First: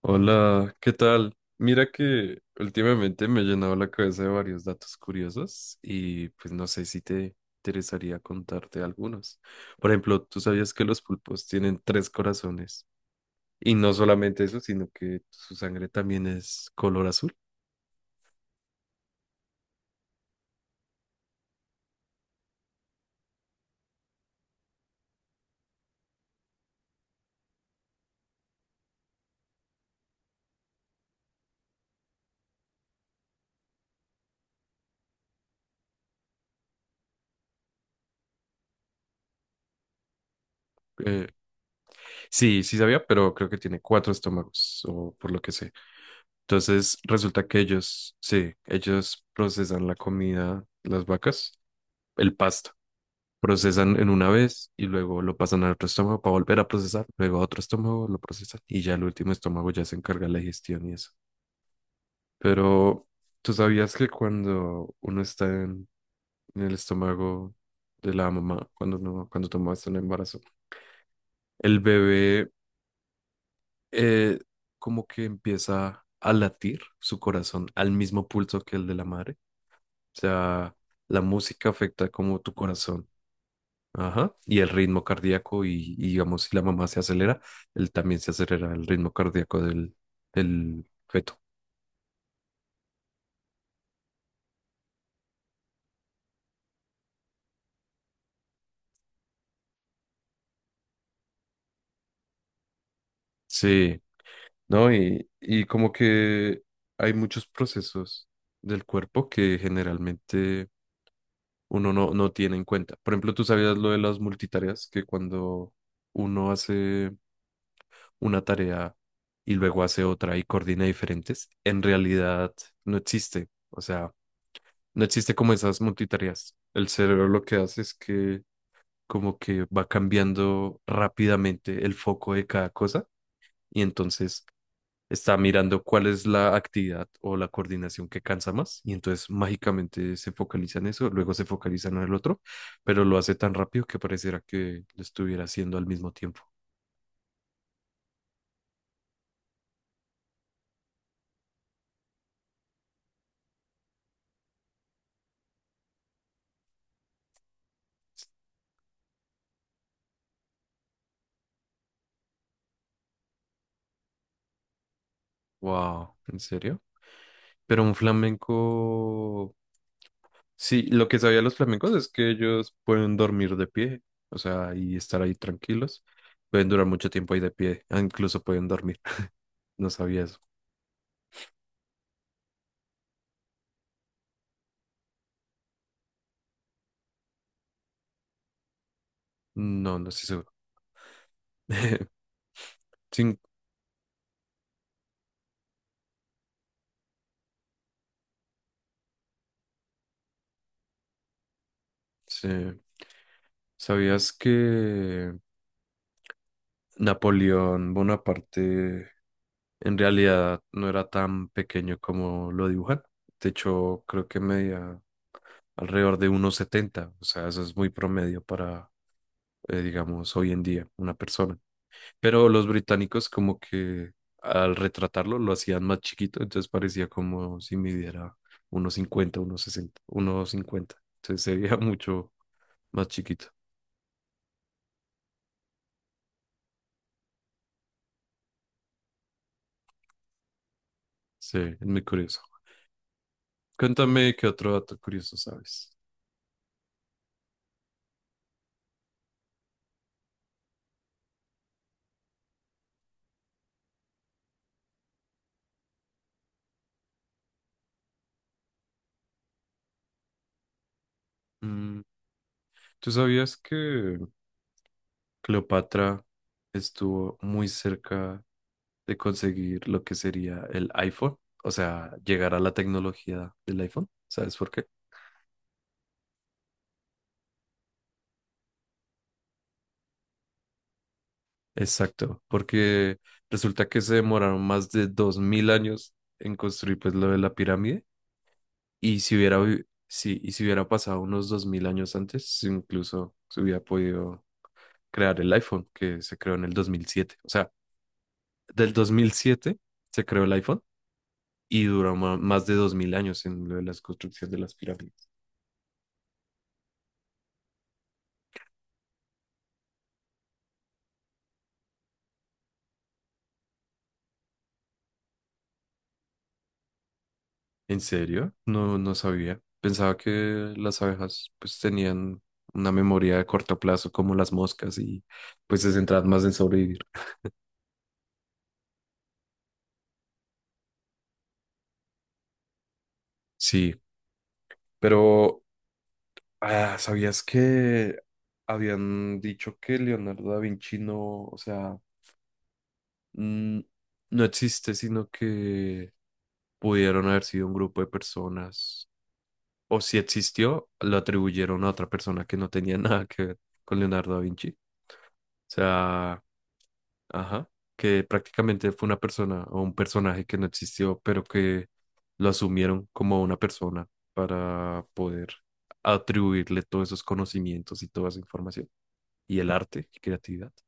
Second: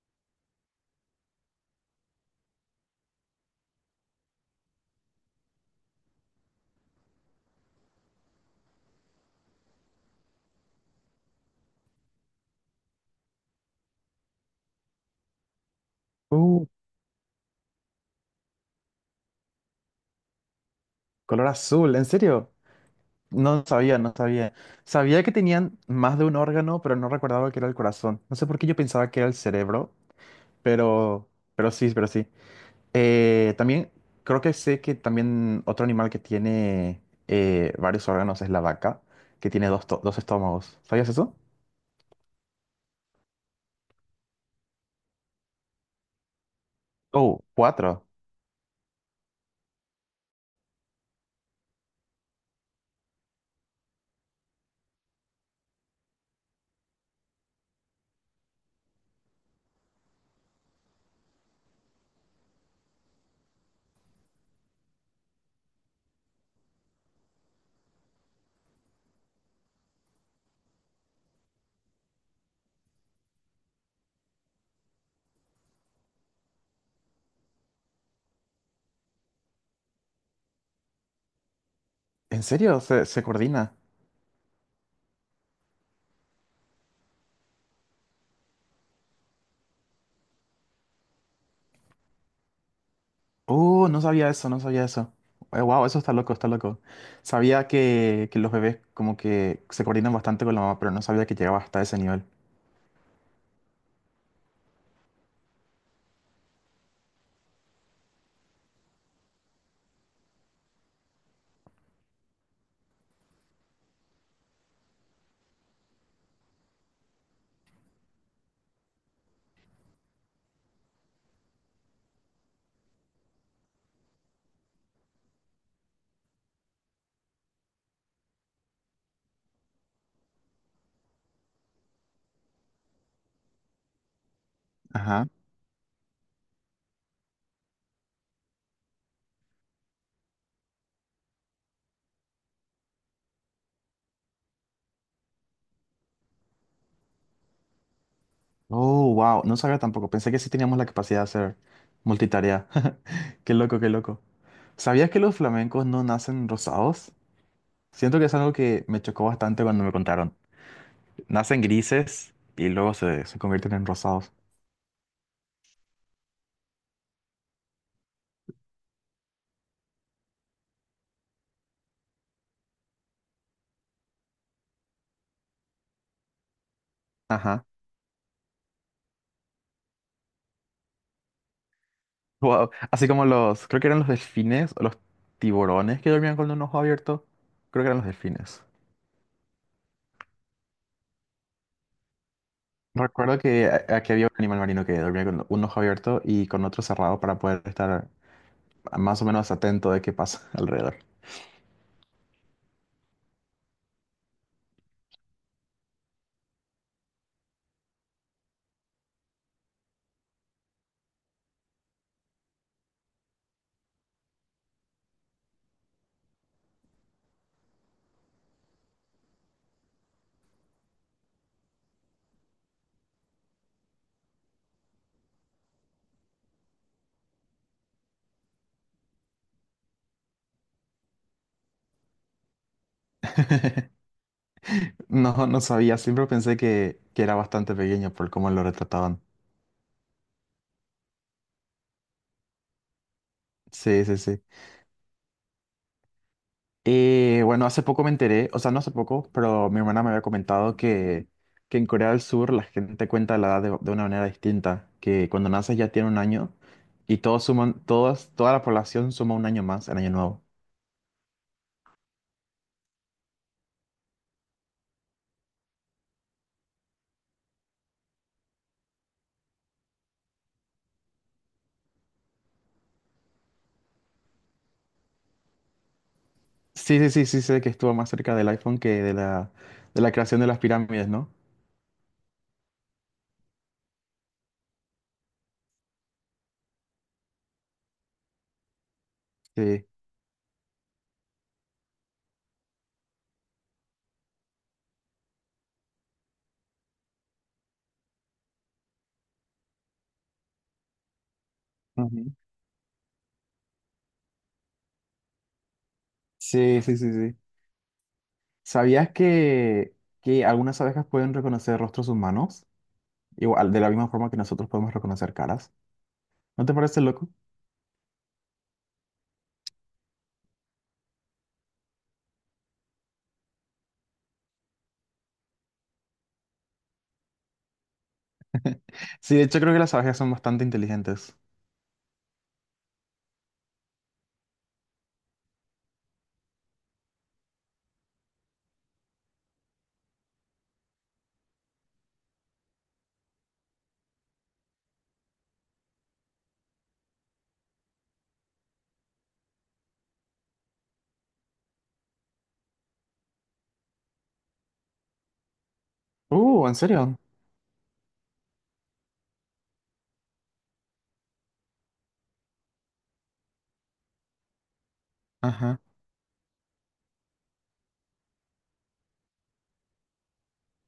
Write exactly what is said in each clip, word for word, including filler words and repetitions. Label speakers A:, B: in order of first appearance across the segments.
A: Hola, ¿qué tal? Mira que últimamente me he llenado la cabeza de varios datos curiosos y pues no sé si te interesaría contarte algunos. Por ejemplo, ¿tú sabías que los pulpos tienen tres corazones? Y no solamente eso, sino que su sangre también
B: Uh,
A: es color azul.
B: color azul, ¿en serio? No sabía, no sabía. Sabía que tenían más de un órgano, pero no recordaba que era el corazón. No sé por qué yo pensaba que era el cerebro, pero, pero sí, pero sí. Eh, también creo que sé que también otro animal que tiene eh, varios órganos es la vaca, que tiene dos, to- dos estómagos. ¿Sabías
A: Eh,
B: eso?
A: sí, sí sabía, pero creo que tiene cuatro estómagos o por lo que sé. Entonces
B: Oh,
A: resulta que
B: cuatro.
A: ellos, sí, ellos procesan la comida, las vacas, el pasto. Procesan en una vez y luego lo pasan a otro estómago para volver a procesar, luego a otro estómago lo procesan y ya el último estómago ya se encarga de la digestión y eso. Pero tú sabías que cuando uno está en, en el estómago de la mamá, cuando uno, cuando tomas un embarazo, el bebé eh, como que empieza a latir su corazón al mismo pulso que el de la madre. O sea, la música afecta como
B: ¿En
A: tu
B: serio? ¿Se,
A: corazón.
B: ¿se coordina?
A: Ajá. Y el ritmo cardíaco y, y, digamos, si la mamá se acelera, él también se acelera el ritmo cardíaco del, del feto.
B: Oh, no sabía eso, no sabía eso. Wow, eso está loco, está loco. Sabía que, que los bebés como que se coordinan bastante con la mamá, pero no sabía que llegaba hasta ese nivel.
A: Sí, ¿no? Y, y como que hay muchos procesos del cuerpo que generalmente uno no, no tiene en cuenta. Por ejemplo, tú sabías lo de las multitareas, que cuando uno hace una tarea y luego hace otra y coordina diferentes, en realidad no existe. O sea, no existe como esas multitareas. El cerebro lo que hace es que como que va cambiando rápidamente el foco de cada cosa y entonces
B: Ajá.
A: está mirando cuál es la actividad o la coordinación que cansa más y entonces mágicamente se focaliza en eso, luego se focaliza en el otro, pero lo hace tan rápido que pareciera que lo estuviera haciendo al mismo tiempo.
B: Oh, wow, no sabía tampoco. Pensé que sí teníamos la capacidad de hacer multitarea. Qué loco, qué loco. ¿Sabías que los flamencos no nacen rosados? Siento que es algo que me chocó bastante cuando me contaron. Nacen grises y luego se, se convierten en rosados.
A: Wow, ¿en serio? Pero un flamenco Sí, lo que sabía los flamencos es que ellos pueden dormir de pie, o sea, y estar ahí tranquilos. Pueden durar mucho tiempo ahí de
B: Ajá.
A: pie, ah, incluso pueden dormir. No sabía eso.
B: Wow. Así como los, creo que eran los delfines o los tiburones que dormían con un ojo abierto. Creo que eran los delfines.
A: No, no estoy seguro. Sin-
B: Recuerdo que a- aquí había un animal marino que dormía con un ojo abierto y con otro cerrado para poder estar más o menos atento de qué pasa alrededor.
A: sí. ¿Sabías que Napoleón Bonaparte en realidad no era tan pequeño como lo dibujan? De hecho, creo que medía alrededor de uno setenta, o sea, eso es muy promedio para, eh, digamos, hoy en día una persona. Pero los británicos como que al retratarlo lo hacían más chiquito, entonces parecía como si midiera unos cincuenta unos sesenta unos cincuenta. Entonces se veía mucho más chiquito.
B: No, no sabía, siempre pensé que, que era bastante pequeño por cómo lo retrataban.
A: Sí, es muy curioso.
B: Sí, sí,
A: Cuéntame
B: sí.
A: qué otro dato curioso sabes.
B: Eh, bueno, hace poco me enteré, o sea, no hace poco, pero mi hermana me había comentado que, que en Corea del Sur la gente cuenta la edad de, de una manera distinta, que cuando naces ya tiene un año y todos suman, todas, toda la población suma un año más en año nuevo.
A: Mm, ¿Tú sabías que Cleopatra estuvo muy cerca de conseguir lo que sería el iPhone? O sea, llegar a la tecnología del iPhone. ¿Sabes por qué?
B: Sí, sí, sí, sí, sé que estuvo más cerca del iPhone que de la, de la creación de las pirámides, ¿no?
A: Exacto, porque resulta que se demoraron más de dos mil años en construir pues lo de la pirámide y si hubiera vi-
B: Sí.
A: sí, y si hubiera pasado unos dos mil años antes, incluso se hubiera podido crear el iPhone que se creó en el dos mil siete. O sea, del dos mil siete se creó el iPhone y duró
B: Ujú.
A: ma- más de dos mil años en lo de las construcciones de las pirámides.
B: Sí, sí, sí, sí. ¿Sabías que, que algunas abejas pueden reconocer rostros humanos? Igual, de la misma forma que nosotros podemos reconocer caras. ¿No te parece loco?
A: ¿En serio? No, no sabía. Pensaba que las abejas pues tenían una memoria de corto plazo como las moscas y pues se centraban más en sobrevivir.
B: Sí, de hecho creo que las abejas son bastante inteligentes.
A: Sí, pero ah, ¿sabías que habían dicho que Leonardo da Vinci no, o sea, mm, no existe, sino que pudieron haber sido un grupo de personas, o si existió, lo atribuyeron a otra persona que no tenía nada que ver con Leonardo da Vinci? O sea,
B: Uh, ¿en serio?
A: ajá, que prácticamente fue una persona o un personaje que no existió, pero que lo asumieron como una persona para poder
B: Ajá.
A: atribuirle todos esos conocimientos y toda esa información y el arte y creatividad. O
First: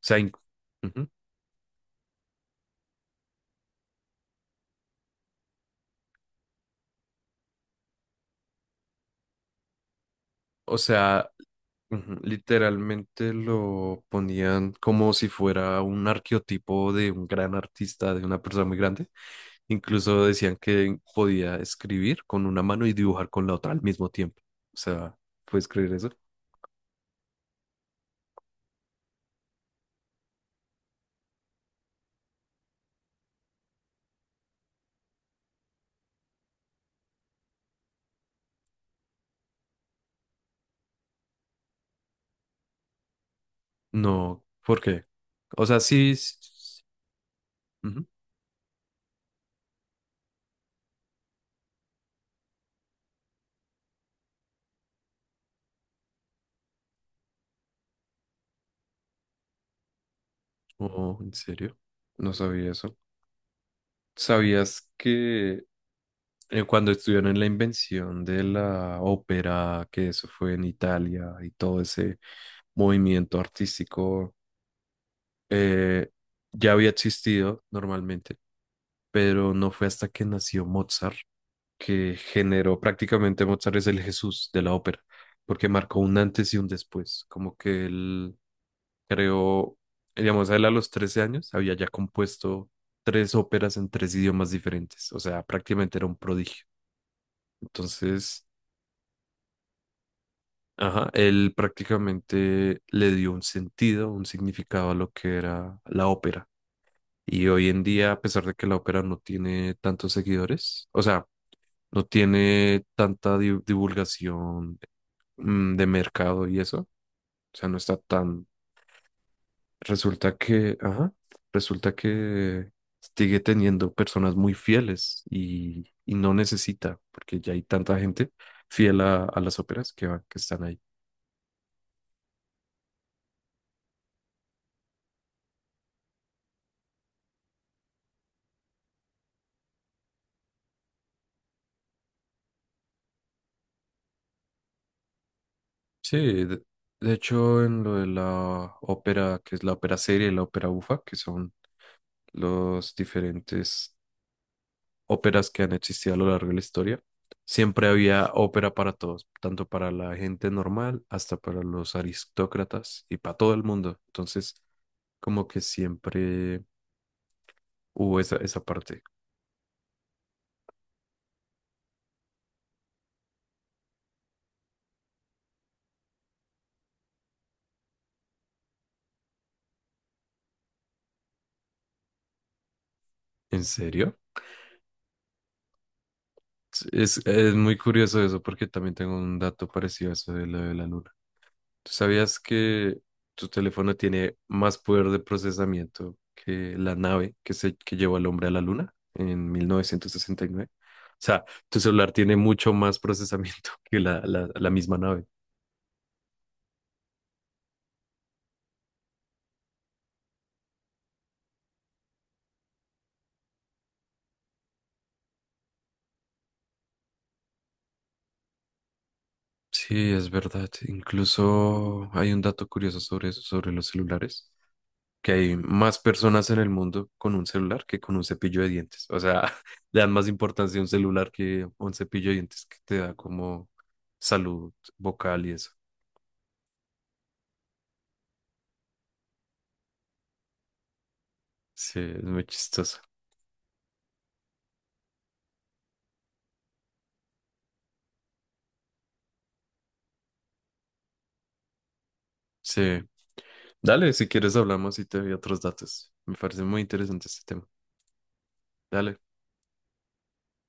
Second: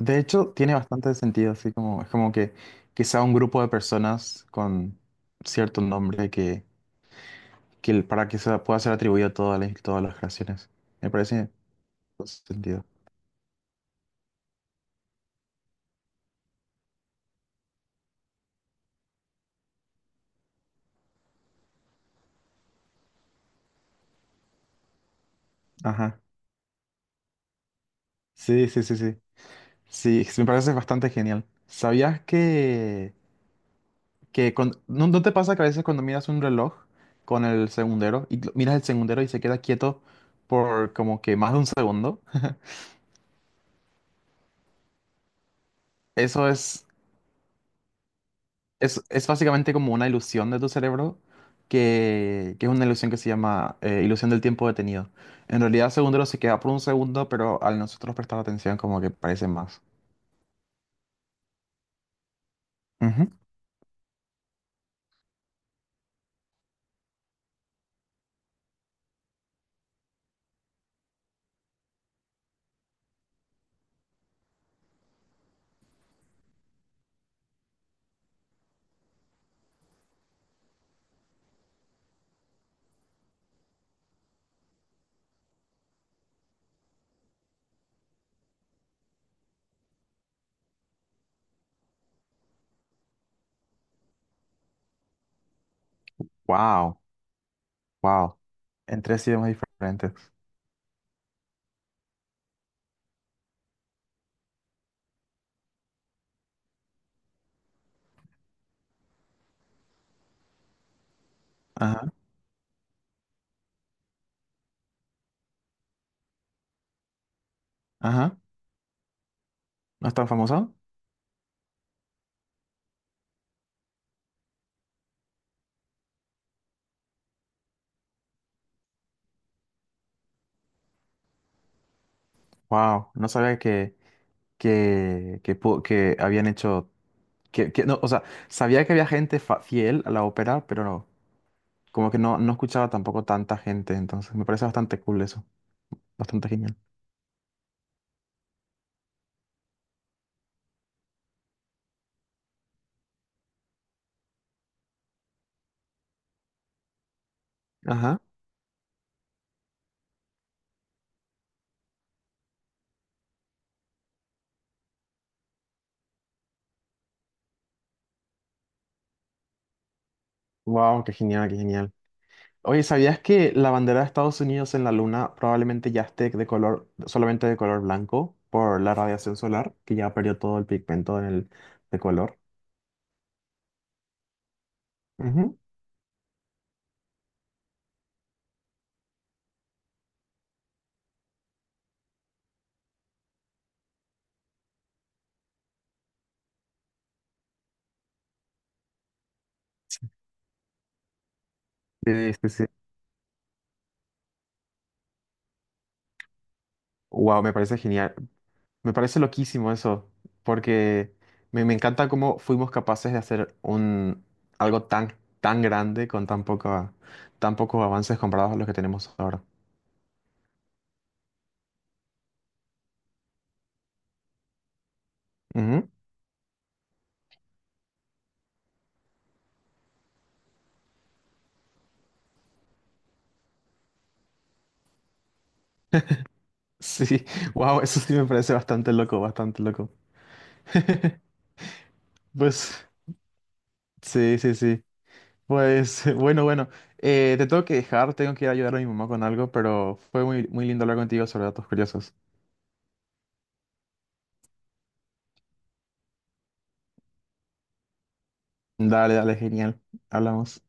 A: sea,
B: De
A: in-
B: hecho, tiene bastante sentido, así como, es como que que sea un grupo de personas con cierto nombre que, que el- para que se pueda ser atribuido a todas las, todas las creaciones.
A: O
B: Me
A: sea,
B: parece
A: ujú,
B: con sentido.
A: literalmente lo ponían como si fuera un arqueotipo de un gran artista, de una persona muy grande. Incluso decían que podía escribir con una mano y dibujar con la otra al mismo tiempo. O sea, ¿puedes creer eso?
B: Ajá. Sí, sí, sí, sí. Sí, me parece bastante genial. ¿Sabías que, que cuando- ¿no, no te pasa que a veces cuando miras un reloj con el segundero y lo- miras el segundero y se queda quieto por como que más de un segundo?
A: No, ¿por qué? O sea, sí. S-
B: Eso
A: s-
B: es,
A: ujú.
B: es, es básicamente como una ilusión de tu cerebro, que, que es una ilusión que se llama eh, ilusión del tiempo detenido. En realidad, segundo se queda por un segundo, pero al nosotros prestar atención, como que parece más.
A: Oh, ¿en serio? No sabía eso.
B: Ujú.
A: ¿Sabías que eh, cuando estuvieron en la invención de la ópera, que eso fue en Italia y todo ese movimiento artístico, eh, ya había existido normalmente, pero no fue hasta que nació Mozart que generó prácticamente Mozart es el Jesús de la ópera, porque marcó un antes y un después, como que él creó, digamos, él a los trece años había ya compuesto tres óperas en tres idiomas diferentes, o sea, prácticamente era un prodigio.
B: Wow, wow.
A: Entonces,
B: En tres idiomas diferentes.
A: ajá, él prácticamente le dio un sentido, un significado a lo que era la ópera. Y hoy en día, a pesar de que la ópera no tiene tantos seguidores, o sea, no
B: Ajá,
A: tiene tanta di- divulgación mm, de mercado y eso, o sea, no está
B: ajá.
A: tan.
B: ¿No es tan
A: Resulta
B: famoso?
A: que, ajá, resulta que sigue teniendo personas muy fieles y, y no necesita, porque ya hay tanta gente fiel a, a las óperas que, va- que están ahí.
B: Wow, no sabía que, que, que, pu- que habían hecho. Que, que, no, o sea, sabía que había gente fa- fiel a la ópera, pero no, como que no, no escuchaba tampoco tanta gente, entonces me parece bastante cool eso.
A: Sí,
B: Bastante
A: de,
B: genial.
A: de hecho en lo de la ópera, que es la ópera serie y la ópera bufa, que son los diferentes óperas que han existido a lo largo de la historia, siempre
B: Ajá.
A: había ópera para todos, tanto para la gente normal hasta para los aristócratas y para todo el mundo. Entonces, como que siempre hubo esa, esa parte.
B: Wow, qué genial, qué genial. Oye, ¿sabías que la bandera de Estados Unidos en la Luna probablemente ya esté de color, solamente de color blanco por la radiación solar, que ya perdió todo el pigmento en el, de color?
A: ¿En serio?
B: Ujú.
A: Es, es muy curioso eso porque también tengo un dato parecido a eso de lo de la luna. ¿Tú sabías que tu teléfono tiene más poder de procesamiento que la nave que, se, que llevó al hombre a la luna en mil novecientos sesenta y nueve? O sea, tu celular
B: Sí,
A: tiene
B: sí, sí.
A: mucho más procesamiento que la, la, la misma nave.
B: Wow, me parece genial. Me parece loquísimo eso, porque me, me encanta cómo fuimos capaces de hacer un, algo tan, tan grande con tan poco tan pocos avances comparados a los que tenemos ahora.
A: Sí, es verdad. Incluso hay un dato curioso sobre eso, sobre los celulares, que hay más personas en el mundo con un celular que con un cepillo de dientes. O sea, le dan más importancia a un celular que a un cepillo de dientes que te da como salud vocal y eso.
B: Sí, wow, eso sí me parece bastante loco, bastante loco.
A: Sí, es muy
B: Pues,
A: chistoso.
B: sí, sí, sí. Pues, bueno, bueno, eh, te tengo que dejar, tengo que ir a ayudar a mi mamá con algo, pero fue muy, muy lindo hablar contigo sobre datos curiosos.
A: Sí. Dale, si quieres hablamos y te doy otros datos. Me parece muy interesante este tema.
B: Dale,
A: Dale.
B: dale, genial. Hablamos.